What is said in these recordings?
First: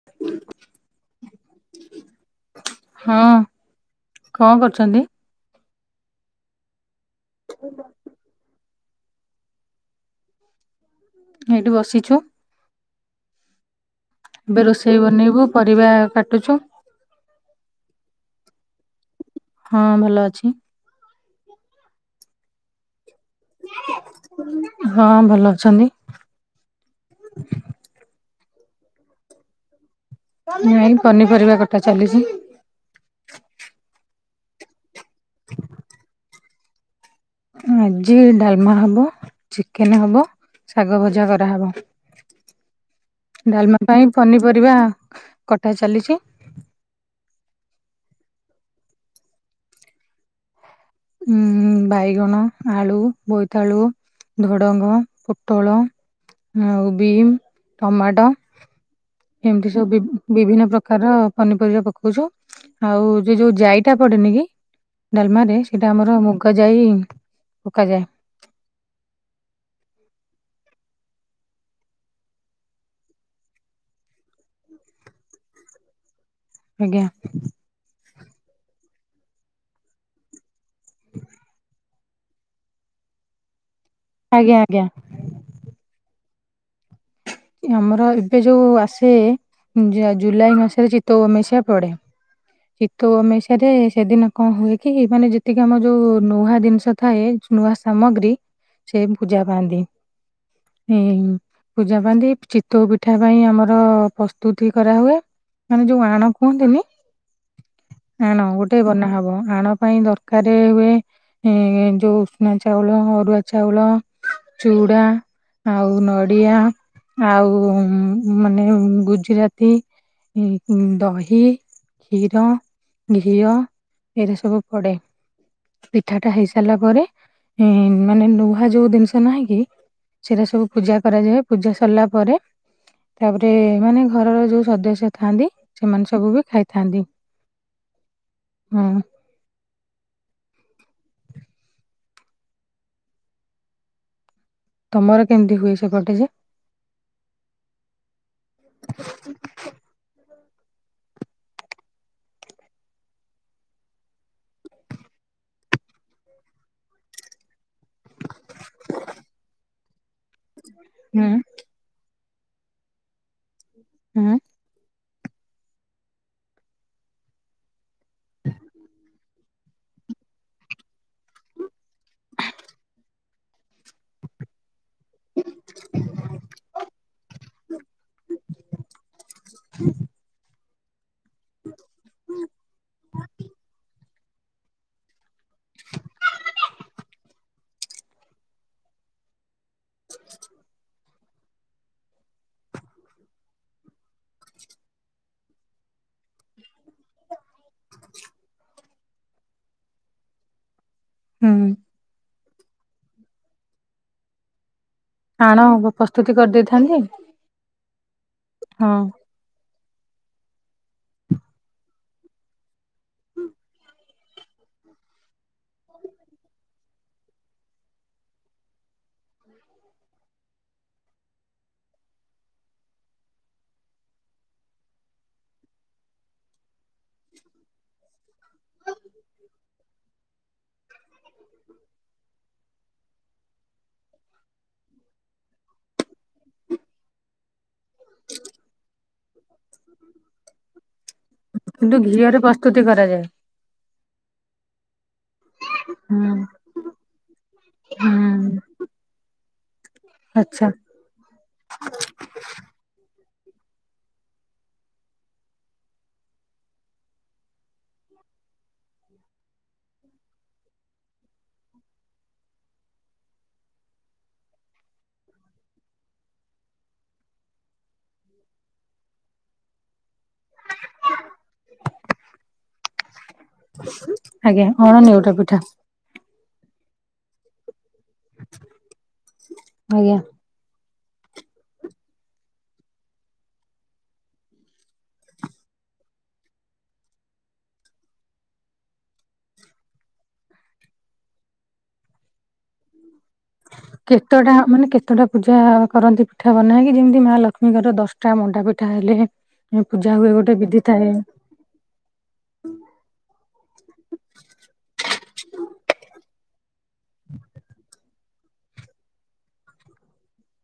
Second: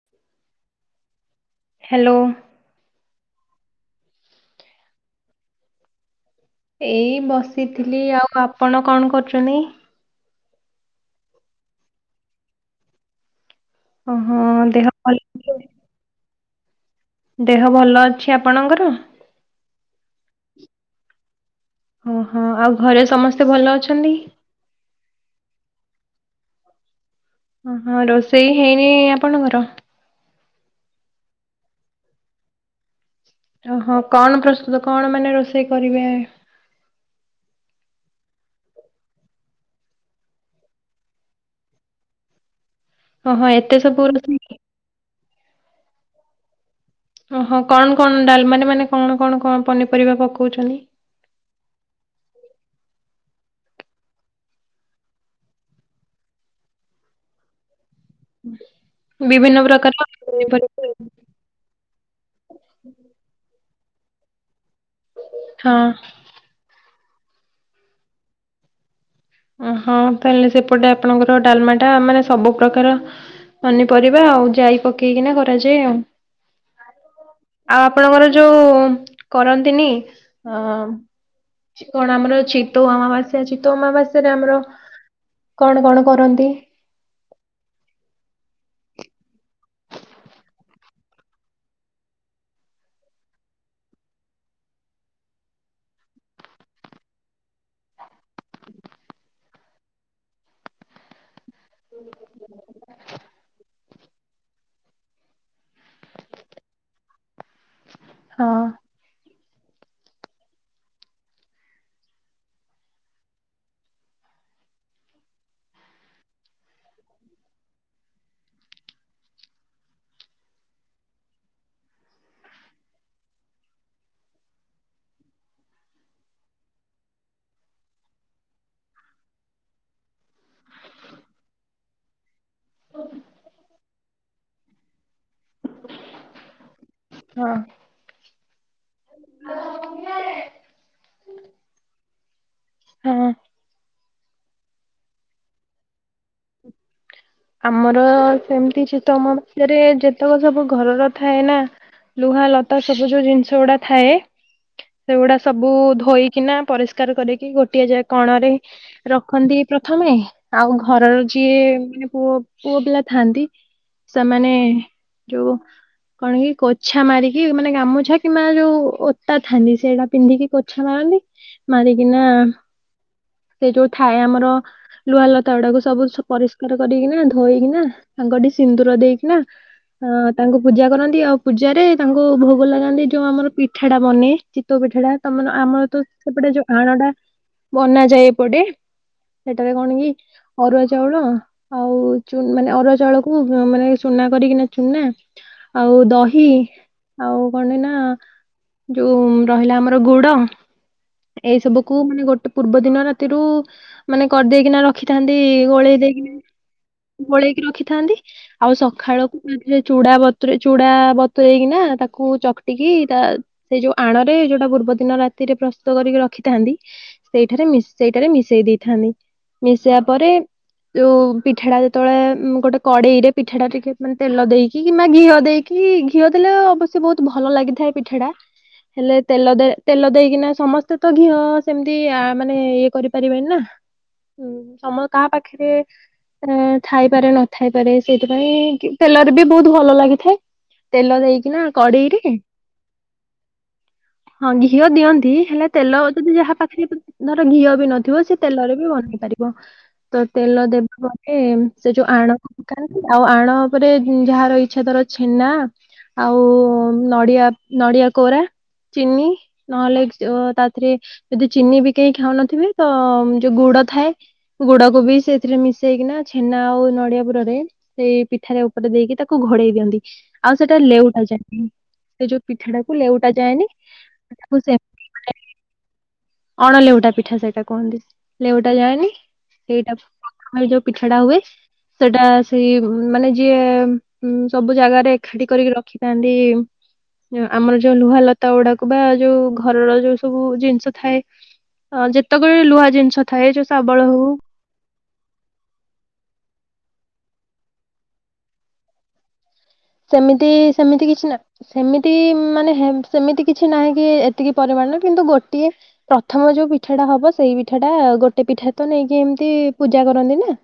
[unintelligible] Hello. ହଁ କଣ କରୁଛନ୍ତି? ଏଇ ବସିଥିଲି ଆଉ ଆପଣ କଣ କରୁଛନ୍ତି? ଏଇଠି ବସିଛୁ। ଓହୋ ଏବେ ଦେହ ରୋଷେଇ ଭଲ ବନେଇବୁ ଅଛି? ପରିବା କାଟୁଛୁ। ଦେହ ଭଲ ଅଛି ଆପଣଙ୍କର? ହଁ ଭଲ ଅଛି। ଓହୋ ଆଉ ଘରେ ସମସ୍ତେ ଭଲ ଅଛନ୍ତି? ହଁ ଭଲ ଅଛନ୍ତି। ଓ ହଁ ରୋଷେଇ ହେଇନି ଆପଣଙ୍କର? ନାଇଁ ପନିପରିବା କଥା ଚାଲିଚି। ଓହୋ କଣ ପ୍ରସ୍ତୁତ କଣ ମାନେ ରୋଷେଇ କରିବେ? ଆଜି ଡାଲମା ହବ, ଚିକେନ ହବ, ଶାଗ ଭଜା କରାହବ। [inaudible] ଏତେ ଡାଲମା ସବୁ ପାଇଁ ରୋଷେଇ ପନିପରିବା କଟା ଚାଲିଚି। ଓହୋ କଣ କଣ ଡାଲମାରେ ମାନେ କଣ କଣ କଣ ପନିପରିବା ପକଉଛନ୍ତି? ଉଁ ହୁଁ ବାଇଗଣ ଆଳୁ ବୋଇତାଳୁ। ଡୁଡ଼ଙ୍ଗ ପୋଟଳ ବିମ୍ ଟମାଟୋ। ବିଭିନ୍ନ ଏମିତି ସବୁ ପ୍ରକାର ବିଭିନ୍ନ ପନିପରିବା ପ୍ରକା ଆର ପନିପରିବା ପକଉଛ ଆଉ ସେ ଯୋଉ ଜାଇଟା ପଡେନି କି ଡାଲମାରେ ସେଇଟା ହଁ। ଆମର ମୁଗ ଯାଇ ପକାଯାଏ। ଓହଁ ତାହେଲେ ସେପଟେ ଆପଣଙ୍କର ଡାଲମା ଟା ମାନେ ସବୁ ପ୍ରକାର ପନିପରିବା ଆଉ ଯାଇ ପକେଇକିନା କରାଯାଏ ଆଉ। ଆଜ୍ଞା। ଆଉ ଆପଣଙ୍କର ଯୋଉ କରନ୍ତିନି ଅ କଣ ଆମର ଚିତୋଉ ଅମାବାସ୍ୟା ଚିତଉ ଅମାବାସ୍ୟରେ ଆଜ୍ଞା ଆମର ଆଜ୍ଞା କଣ କଣ କରନ୍ତି? ଆମର ଏବେ ଯୋଉ ଆସେ ଜୁଲାଇ ମାସରେ ଚିତଉ ଅମାବାସ୍ୟା ପଡେ। ଚିତଉ ଅମାବାସ୍ୟା ରେ ସେଦିନ କଣ ହୁଏ କି ମାନେ ଯେତିକି ଆମ ଯୋଉ ନୂଆ ଜିନିଷ ଥାଏ ନୂଆ ସାମଗ୍ରୀ ସେ ପୂଜା ପାଆନ୍ତି। ଏ ପୂଜା ପାଆନ୍ତି ଚିତୋଉ ପିଠା ପାଇଁ ଆମର ପ୍ରସ୍ତୁତି କରାହୁୁଏ। ମାନେ ଯୋଉ ଆଣ କୁହନ୍ତିନି ଆଣ ହଁ ଗୋଟେ ବନା ହବ। ଆଣ ପାଇଁ ଦରକାର ହୁଏ ଏ ଯୋଉ ଉଷ୍ନା ଚାଉଳ ଅରୁଆ ଚାଉଳ। ଚୁଡ଼ା ଆଉ ନଡ଼ିଆ। ଆଉ ମାନେ ଗୁଜୁରାତି ଇ ଇ ଦହି। କ୍ଷୀର ଘିଅ ଏଇଟା ସବୁ ପଡେ। ପିଠାଟା ହେଇ ସାରିଲା ପରେ ମାନେ ନୁହା ଯୋଉ ଜିନିଷ ନାହିଁ କି ସେଟା ସବୁ ପୂଜା କରାଯାଏ ପୂଜା ସରିଲା ପରେ ତାପରେ ମାନେ ଘରର ଯୋଉ ସଦସ୍ୟ ଥାଆନ୍ତି ସେମାନେ ସବୁ ବି ଖାଇଥାନ୍ତି। ହଁ। ହ। ହଁ ତମର କେମିତି ହୁଏ ସେପଟେ ଯେ? ଆମର ସେମିତି ସେ ତମରେ ଯେତେକ ସବୁ ଘରର ଥାଏ ନା ଲୁହା ଲତା ସବୁ ଯୋଉ ଜିନିଷ ଗୁଡ଼ା ଥାଏ ସେଗୁଡା ସବୁ ଧୋଇକିନା ପରିଷ୍କାର କରିକି ଗୋଟିଏ ଯାଏ କଣ ରେ ରଖନ୍ତି ପ୍ରଥମେ ଆଉ ଘରର ହୁଁ ଯିଏ ମାନେ ପୁଅ ପୁଅ ପିଲା ଥାନ୍ତି ହୁଁ ସେମାନେ ଯଉ କଣ କି କୋଛା ମାରିକି ମାନେ ଗାମୁଛା କିମ୍ବା ଯୋଉ ଓତା ଥାନ୍ତି ସେଇଟା ପିନ୍ଧିକି ଛା ମାରନ୍ତି। ମାରିକିନା ସେ ଯୋଉ ଥାଏ ଆମର ଲୁହାଲତା ଗୁଡାକୁ ସବୁ ପରିଷ୍କାର ରି କିନା ଧୋଇକିନା ତାଙ୍କ ଟିକେ ସିନ୍ଦୁର ଦେଇକିନା ଅନ୍ ତା ପୂଜା କରନ୍ତି ଆଉ ପୂଜାରେ ତାଙ୍କୁ ଭୋଗ ଲଗାନ୍ତି ଯୋଉ ଆମର ପିଠା ଟା ବନେ ଚିତଉ ପିଠାଟା ତମର ଆମର ତ ସେପଟେ ଯୋଉ ଆଣଟା ବନାଯାଏ ଏପଟେ, ସେଠାରେ କଣ କି ଅରୁଆ ଚାଉଳ ଆଉ ଚୂନ ମାନେ ଅର ଚାଉଳକୁ ମାନେ ଚୁନା କରିକିନା ଚୁନା ଆଉ ଦହି ଆଉ କଣ ନା ଯୋଉ ରହିଲା ଆମର ଗୁଡ ଏଇ ହୁଁ ସବୁ କୁ ମାନେ ଗୋଟେ ପୂର୍ବ ଦିନ ରାତିରୁ ମାନେ କରିଦେଇକିନା ର ରଖିଥାନ୍ତି ଆଣ ଗୋଳେଇ ଦେଇକି ପ୍ରସ୍ତୁତି କରିଦେଇଥାନ୍ତି ଗୋଳେଇକି ରଖିଥାନ୍ତି ଆଉ ହଁ ସକାଳକୁ ଉଁ ସେ ଚୁଡା ବତୁରେଇ ନା ଚୁଡା ବତୁରଇକିନା ତାକୁ ଚକଟିକି ତା ସେ ଯୋଉ ଆଣ ରେ ଯଉଟା ପୂର୍ବଦିନ ରାତିରେ ପ୍ରସ୍ତୁତ କରିକି ରଖିଥାନ୍ତି ସେଇଠାରେ ସେଇଠାରେ ମିଶେଇ ଦେଇଥାନ୍ତି ମିଶେଇବା ପରେ ଯୋଉ ପିଠା ଟା ଯେତେବେଳେ ଗୋଟେ କଡେଇ ରେ ପିଠା ଟା ଟିକେ ମାନେ ତେଲ ଦେଇକି କିମ୍ବା ଘିଅ ଦେଇ କି ଘିଅ ଦେଲେ ଅବଶ୍ୟ ବହୁତ ଭଲ ଲାଗିଥାଏ ପିଠା ଟା। ହେଲେ ତେଲ ତେଲ ଦେଇକିନା ସମସ୍ତେ ତ ଘିଅ ସେମିତି ଆ ମାନେ ଇଏ କରିପାରିବେନି ନା। ହୁଁ ସମ କାହା ପାଖରେ ଏ ଥାଇପାରେ ନଥାଇପାରେ ସେଇଥିପାଇଁ ତେଲରେ ବି ବହୁତ ଭଲ ଲାଗିଥାଏ। ତେଲ ଦେଇକିନା କିନ୍ତୁ କଡେଇରେ ଘିଅରେ ପ୍ରସ୍ତୁତି କରାଯାଏ। ହଁ ଘିଅ ଦିଅନ୍ତି ହେଲେ ତେଲ ହୁଁ ଯଦି ଯାହା ପା ଧର ଘିଅ ବି ନଥିବ ସେ ହୁଁ ତେଲରେ ବି ବନେଇ ପାରିବ, ତ ତେଲ ଆଚ୍ଛା ଦେବ ଏ ସେ ଯୋଉ ଆଣ ହକା ଆଉ ଆଣ ଉପରେ ଯାହାର ଇଚ୍ଛା ଧର ଛେନା ଆଉ ନଡ଼ିଆ, ନଡ଼ିଆ କୋରା, ଚିନି ନହେଲେ ଯୁ ତା ଥିରେ ଯଦି ଚିନି ବି କେହି ଖାଉନଥିବେ ତ ଯୋଉ ଗୁଡ଼ ଥାଏ। ଗୁଡ଼କୁ ବି ସେଥିରେ ମିଶେଇ କିନା ଛେନା ଆଉ ନଡ଼ିଆ ପୁରରେ ସେଇ ପିଠାରେ ଉପରେ ଦେଇକି ତାକୁ ଘୋଡେଇ ଦିଅନ୍ତି। ଆଉ ସେଟା ଲେଉଟା ଯାଏନି ସେ ଯୋଉ ପିଠାଟାକୁ ଲେଉଟା ଯାଏନି ତାକୁ ସେ କଣ ନେଉଟା ପିଠା ଅଣ ଲେଉଟା ପିଠା ସେଇଟା କୁହନ୍ତି, ଲେଉଟା ଯାଏନି ସେଟା ଆଜ୍ଞା ଘରେ ଯୋଉ ପିଠା ଟା ହୁଏ ସେଟା ସେଇ ମାନେ ଯିଏ ସବୁ ଜାଗାରେ ଏକାଠି କରିକି ରଖିଥାନ୍ତି ଆମର ଯୋଉ ଲୁହା ଲତା ଗୁଡ଼ାକୁ ବା ଯୋଉ ଘରର ଯୋଉ ସବୁ ଜିନିଷ ଥାଏ ହ ଯେତେକ ବି ଲୁହା ଜିନିଷ ଥାଏ ଯୋଉ ଶାବଳ ହଉ କେତେଟା ମାନେ କେ କେତଟା ପୂଜା କରନ୍ତି ପିଠା ବନେଇକି ଯେମିତି ମା ଲକ୍ଷ୍ମୀଙ୍କର ଦଶଟା ମଣ୍ଡା ପିଠା ହେଲେ ପୂଜା ହୁଏ ସେମିତି ଗୋଟେ ବିଧି ସେମିତି ଥାଏ। କିଛି ନା ସେମିତି ମାନେ ହେ ସେମିତି କିଛି ନାହିଁ କି ଏତିକି ପରିମାଣରେ କିନ୍ତୁ ଗୋଟିଏ ପ୍ରଥମ ଯୋଉ ପିଠା ଟା ହବ ସେଇ ପିଠା ଟା ଗୋଟେ ପିଠା ତ ନେଇକି ଏମିତି ପୂଜା କରନ୍ତି ନା।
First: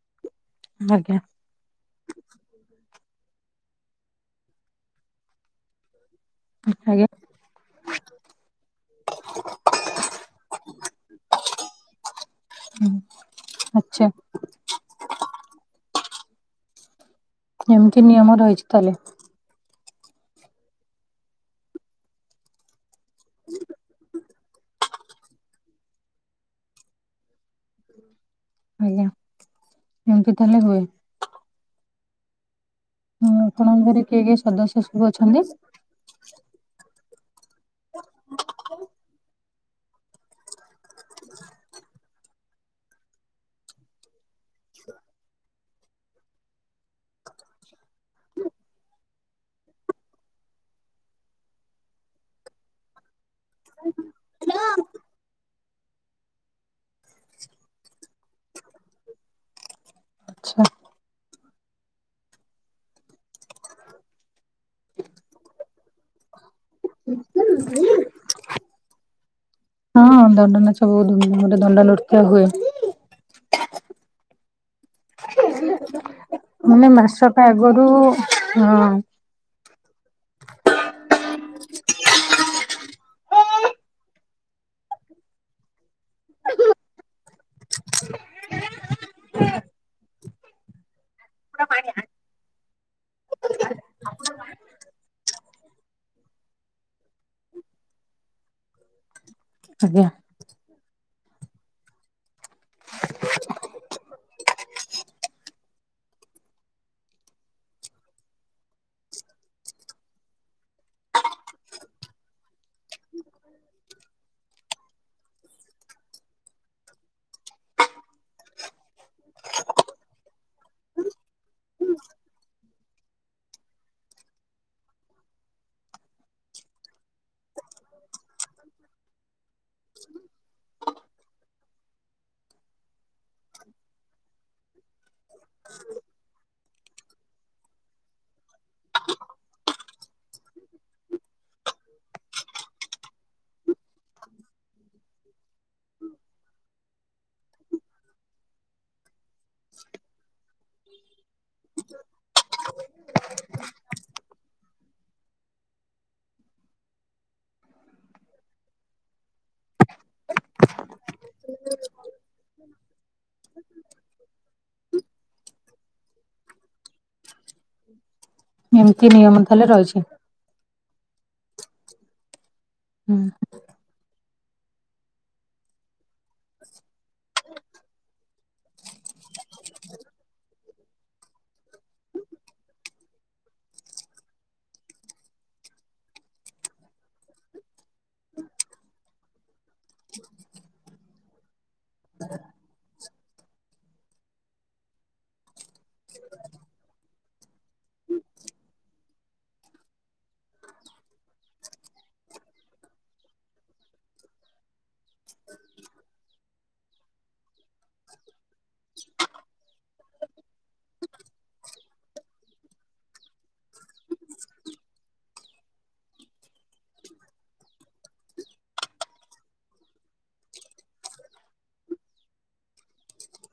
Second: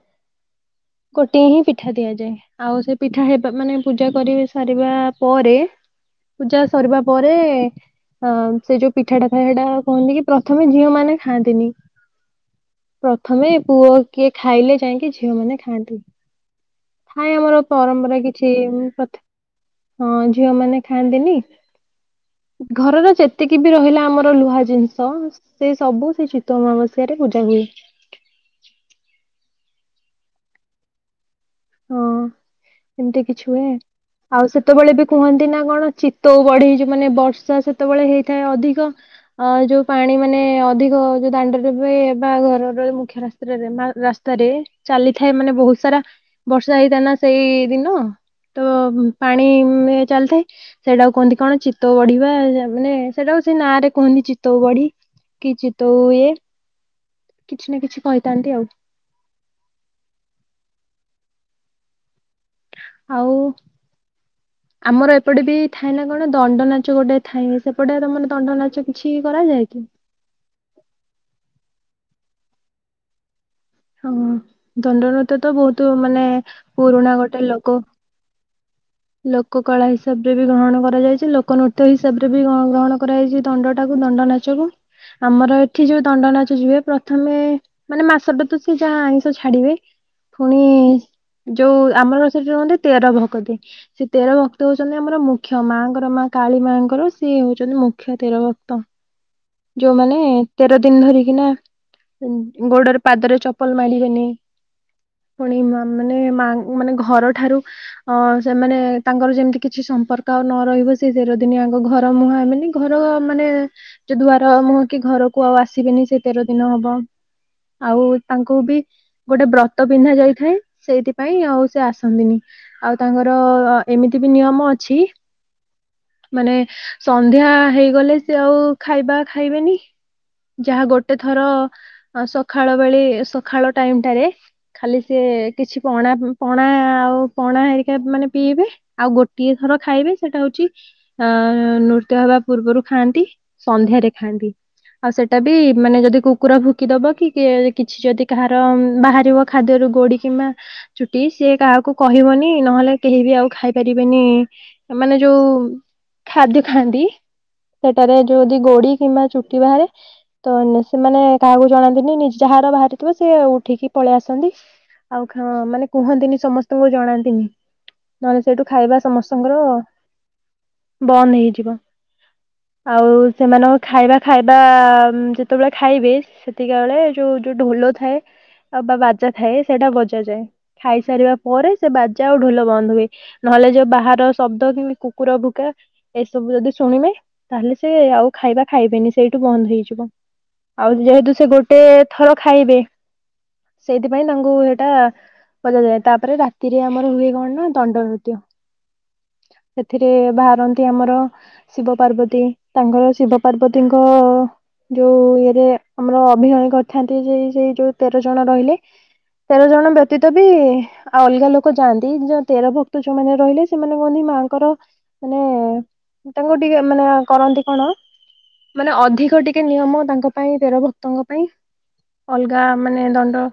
ଆଜ୍ଞା ଗୋଟିଏ ହିଁ ପିଠା ଦିଆଯାଏ ଆଉ ସେ ପିଠା ହେବା ମାନେ ପୂଜା କରି ସାରିବା ପରେ ପୂଜା ସରିବା ଆଜ୍ଞା ପରେ ଅ ସେ ଯୋଉ ପିଠାଟା ଥାଏ ହେଇଟା କୁହନ୍ତି କି ପ୍ରଥମେ ଝିଅ ମାନେ ଖାଆନ୍ତିନି। ହୁଁ, ପ୍ରଥମେ ପୁଅ ଆଚ୍ଛା କିଏ ଖାଇଲେ ଯାଇକି ଝିଅ ମାନେ ଖାଆନ୍ତି, ଥାଏ ଆମର ଏମିତି ପରମ୍ପରା ନିୟମ କିଛି ରହିଛି ସେ ତାହେଲେ ପ୍ରଥମେ ହଁ ଝିଅ ମାନେ ଖାଆନ୍ତିନି। ଘରର ଯେତିକି ବି ରହିଲା ଆମର ଲୁହା ଜିନିଷ ସେଇ ସବୁ ସେଇ ଚିତଉ ଅମାବାସ୍ୟାରେ ପୂଜା ହୁଏ। ହୁଁ ହୁଁ ଏମିତି ତାହେଲେ ହୁଏ। ହଁ ଏମିତି ହଁ, କିଛି ହୁଏ ଆପଣଙ୍କ ଘରେ କିଏ କିଏ ଆଉ ସଦସ୍ୟ ସେତେବେଳେ ସବୁ ବି ଅଛନ୍ତି କୁହନ୍ତି ନା କଣ ଚି ତୋଉ ବଢ଼େଇ ଯୋଉମାନେ ମାନେ ବର୍ଷା ସେତେବେଳେ ହେଇଥାଏ ଅଧିକ ଅ ଯୋଉ ପାଣି ମାନେ ଅଧିକ ଯୋଉ ଦାଣ୍ଡରେ ବା ଘରର ମୁଖ୍ୟ ରା ତ୍ରିର ରାସ୍ତାରେ ଚାଲିଥାଏ ମାନେ ବହୁତ ସାରା ବର୍ଷା ହେଇଥାଏ ନା ସେଇ ଦିନ। ତ ପାଣି ଚାଲିଥାଏ ସେଟାକୁ କୁହନ୍ତି କଣ ଚୀତଉ ବଢ଼ିବା ମାନେ ସେଟାକୁ ସେ ନାଁ ରେ କୁହନ୍ତି ଚିତଉ ବଢ଼ି କି ଚିତଉ ଇଏ କିଛି ନା କିଛି କହିଥାନ୍ତି ଆଉ। ଆଚ୍ଛା ଆଉ ଆମର ଏପଟେ ବି ଥାଏ ନା କଣ ଦଣ୍ଡ ନାଚ ଗୋଟେ ଥାଏ, ସେପଟେ ତମର ଦଣ୍ଡ ନାଚ କିଛି କରାଯାଏ କି? ହଁ ଦଣ୍ଡ ନାଚ ବହୁତୁ ଗୋଟେ ଦଣ୍ଡା ନୃତ୍ୟ ହୁଏ। ହଁ ଦଣ୍ଡନୃତ୍ୟ ତ ବହୁତୁ ମାନେ ମାନେ ପୁରୁଣା ଗୋଟେ ମାସକ ଲୋକ ଆଗରୁ ହଁ। ଲୋକ କଳା ହିସାବ ରେ ବି ଗ୍ରହଣ କରାଯାଇଛି ଲୋକ ନୃତ୍ୟ ହିସାବରେ ବି ଗ୍ରହଣ କରାଯାଇଛି ଦଣ୍ଡ ଟାକୁ ଦଣ୍ଡ ନାଚ ଆମର ଏଠି ଯୋଉ ଦଣ୍ଡ ନାଚ ଯୁ ହୁଏ ପ୍ରଥମେ ମାନେ ମାସଟେ ତ ସେ ଯାହା ଆଇଁଷ ଛାଡ଼ିବେ। ପୁଣି ଯୋଉ ଆମର ର ସେଠି ରୁହନ୍ତି ତେର ଭକତେ। ସେ ତେର ଭକ୍ତ ହଉଛନ୍ତି ଆମର ମୁଖ୍ୟ ମାଙ୍କର ମା କାଳୀ ମାଙ୍କର ସିଏ ହଉଛନ୍ତି ମୁଖ୍ୟ ତେର ଭକ୍ତ। ଆଜ୍ଞା ଯୋଉମାନେ ତେର ଦିନ ଧରିକି ନା ଗୋଡ଼ରେ ପାଦରେ ଚପଲ ମାଡିବେନି। ପୁଣି ମାନେ ମା ମାନେ ଘରଠାରୁ ଅ ସେମାନେ ତାଙ୍କର ଯେମିତି କିଛି ସମ୍ପର୍କ ଆଉ ନ ରହିବ ସେ ତେର ଦିନିଆଙ୍କ ଘର ମୁହାଁ ହେବେନି ଘର ମାନେ ଯୋ ଦୁଆାର ମୁହଁ କି ଘରକୁ ଆଉ ଆସିବେନି ସେ ତେର ଦିନ ହବ। ଆଉ ତାଙ୍କୁ ବି ଗୋଟେ ବ୍ରତ ପିନ୍ଧା ଯାଇଥାଏ ସେଇଥିପାଇଁ ଆଉ ସେ ଆସନ୍ତିନି ଆଉ ତାଙ୍କର ଏମିତି ବି ନିୟମ ଅଛି ମାନେ ସନ୍ଧ୍ୟା ହେଇଗଲେ ସିଏ ଆଉ ଖାଇବା ଖାଇବେନି ଯାହା ଗୋଟେ ଥର ସକାଳ ବେଳେ ସକାଳ ଟାଇମ ଟାରେ ଖାଲି ସେି କିଛି ପଣା ପଣା ଆଉ ପଣା ହେରିକା ମାନେ ପିଇବେ ଆଉ ଗୋଟିଏ ଥର ଖାଇବେ ସେଇଟା ହଉଛି ଅ ନୃତ୍ୟ ହବା ପୂର୍ବରୁ ଖାଆନ୍ତି ସନ୍ଧ୍ୟାରେ ଖାଆନ୍ତି। ଆଉ ସେଇଟା ବି ମାନେ ଯଦି କୁକୁର ଭୁକିଦବ କି କିଛି ଯଦି କାହାର ବାହାରିବ ଖାଦ୍ୟରୁ ଗୋଡି କିମ୍ବା ଚୁଟି ସିଏ କାହାକୁ କହିବନି ନହେଲେ କେହି ବି ଆଉ ଖାଇ ପାରିବେନି ମାନେ ଯୋଉ ଖାଦ୍ୟ ଖାଆନ୍ତି। ସେଟାରେ ଯୋଉଦି ଗୋଡି କିମ୍ବା ଚୁଟି ବାହାରେ ତ ସେମାନେ କାହାକୁ ଜଣାନ୍ତିନି ନି ଯାହାର ବାହାରିଥିବ ସେ ଉଠିକି ପଳେଇ ଆସନ୍ତି। ଆଉଁ ମାନେ କୁହନ୍ତିନି ସମସ୍ତଙ୍କୁ ଜଣାନ୍ତିନି। ନହେଲେ ସେଇଠୁ ଖାଇବା ଏମିତି ନିୟମ ସମସ୍ତଙ୍କର ତାହେଲେ ରହିଛି ବନ୍ଦ ହେଇଯିବ। ଆଉ ହୁଁ ସେମାନଙ୍କ ଖାଇବା ଖାଇବା ଯେତେବେଳେ ଖାଇବେ ସେତିକ ବେଳେ ଯୋଉ ଯୋଉ ଢୋଲ ଥାଏ। ଆଉ ବା ବାଜା ଥାଏ ସେଇଟା ବଜା ଯାଏ ଖାଇସାରିବା ପରେ ସେ ବାଜା ଆଉ ଢୋଲ ବନ୍ଦ ହୁଏ। ନହେଲେ ଯୋଉ ବାହାର ଶବ୍ଦ କିମ କୁକୁର ଭୁକା ଏସବୁ ଯଦି ଶୁଣିବେ ତାହେଲେ ସେ ଆଉ ଖାଇବା ଖାଇବେନି ସେଇଠୁ ବନ୍ଦ ହେଇଯିବ। ଆଉ ଯେହେତୁ ସେ ଗୋଟେ ଥର ଖାଇବେ ସେଇଥିପାଇଁ ତାଙ୍କୁ ସେଇଟା ବଜ ଯାଏ ତାପରେ ରାତିରେ ଆମର ହୁଏ କଣ ନା ଦଣ୍ଡ ଋତୁ। ସେଥିରେ ବାହାରନ୍ତି ଆମର ଶିବ ପାର୍ବତୀ ତାଙ୍କର ଶିବ ପାର୍ବତୀଙ୍କ ଯୋଉ ଇଏରେ ଆମର ଅଭିନୟ କରିଥାନ୍ତି ଯେ ସେଇ ଯୋଉ ତେର ଜଣ ରହିଲେ ତେର ଜଣ ବ୍ୟତୀତ ବି ଆଉ ଅଲଗା ଲୋକ ଯାଆନ୍ତି ଯୋଉ ତେର ଭ ଯୋଉମାନେ ରହିଲେ ସେମାନେ କୁହନ୍ତି ମାଙ୍କର ମାନେ ତାଙ୍କୁ ଟିକେ ମାନେ କରନ୍ତି କଣ ମାନେ ଅଧିକ ଟିକେ ନିୟମ ତାଙ୍କ ପାଇଁ ତେର ଭକ୍ତଙ୍କ ପାଇଁ। ଅଲଗା ମାନେ ଦଣ୍ଡ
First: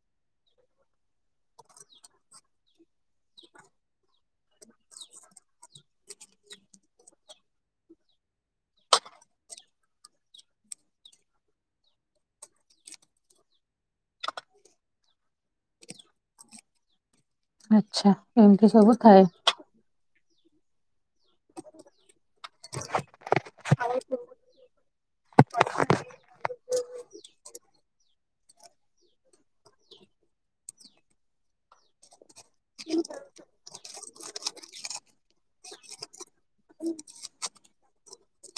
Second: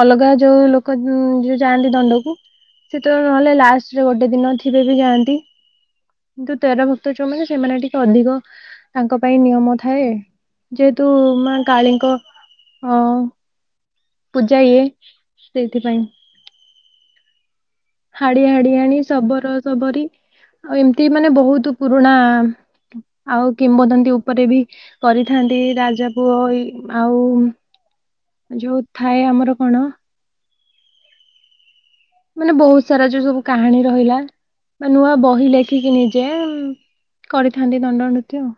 ଅଲଗା ଯୋଉ ଲୋକ ଯୋଉ ଯାଆନ୍ତି ଦଣ୍ଡକୁ ସେ ତ ନହେଲେ ଲା ସରେ ଗୋଟେ ଦିନ ଥିବେ ବି ଯାଆନ୍ତି କିନ୍ତୁ ତେର ଭକ୍ତ ଯୋଉମାନୋନ ସେମାନେ ଟିକେ ଅଧିକ ତାଙ୍କ ପାଇଁ ନିୟମ ଥାଏ ଯେହେତୁ ମା କାଳୀଙ୍କ ହଁ ପୂଜା ଇଏ ସେଇଥିପାଇଁ। ଆଚ୍ଛା ହାଡି ଏମିତି ହାଡି ସବୁ ଆଣି ଥାଏ ଶବର ସବରି ଆଉ ଏମିତି ମାନେ ବହୁତ ପୁରୁଣା ଆଉ କିମ୍ବଦନ୍ତୀ ଉପରେ ବି କରିଥାନ୍ତି ରାଜା ପୁଅଇ ଆଉ ଯୋଉ ଥାଏ ଆମର କଣ ମାନେ ବହୁତ ସାରା ଯୋଉ ସବୁ କାହାଣୀ ରହିଲା ବା ନୂଆ ବହି ଲେଖିକି ନିଜେ କରିଥାନ୍ତି ଦଣ୍ଡନୃତ୍ୟ ଆଉ।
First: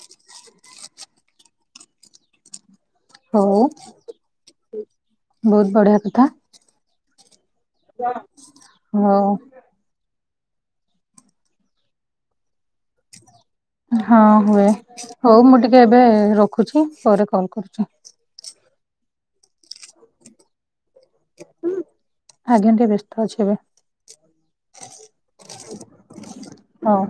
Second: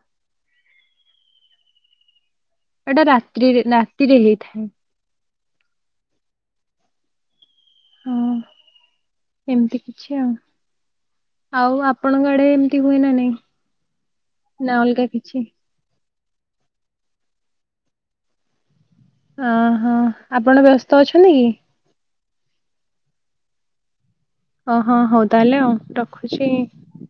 ଏଇଟା ହଉ ରାତ୍ରିରେ ରାତିରେ ହେଇଥାଏ। ବହୁତ ବଢିଆ କଥା। ହୁଁ। ହଉ। ଏମିତି କିଛି ଆଉ, ଆଉ ଆପଣଙ୍କ ଆଡେ ଏମିତି ହୁଏ ନା ନାଇଁ? ହଁ ହୁଏ, ନା ଅଲଗା କିଛି ହଉ ମୁଁ ଟିକେ ଏବେ ରଖୁଛି ପରେ କଲ୍ କରୁଛି। ଅ- ହଁ ଆପଣ ବ୍ୟସ୍ତ ଅଛନ୍ତି କି? ଆଜ୍ଞା ଟିକେ ବ୍ୟସ୍ତ ଅଛି ଏବେ। ଓ ହଁ ହଉ ତାହେଲେ ଆଉ ରଖୁଛି। ହଉ।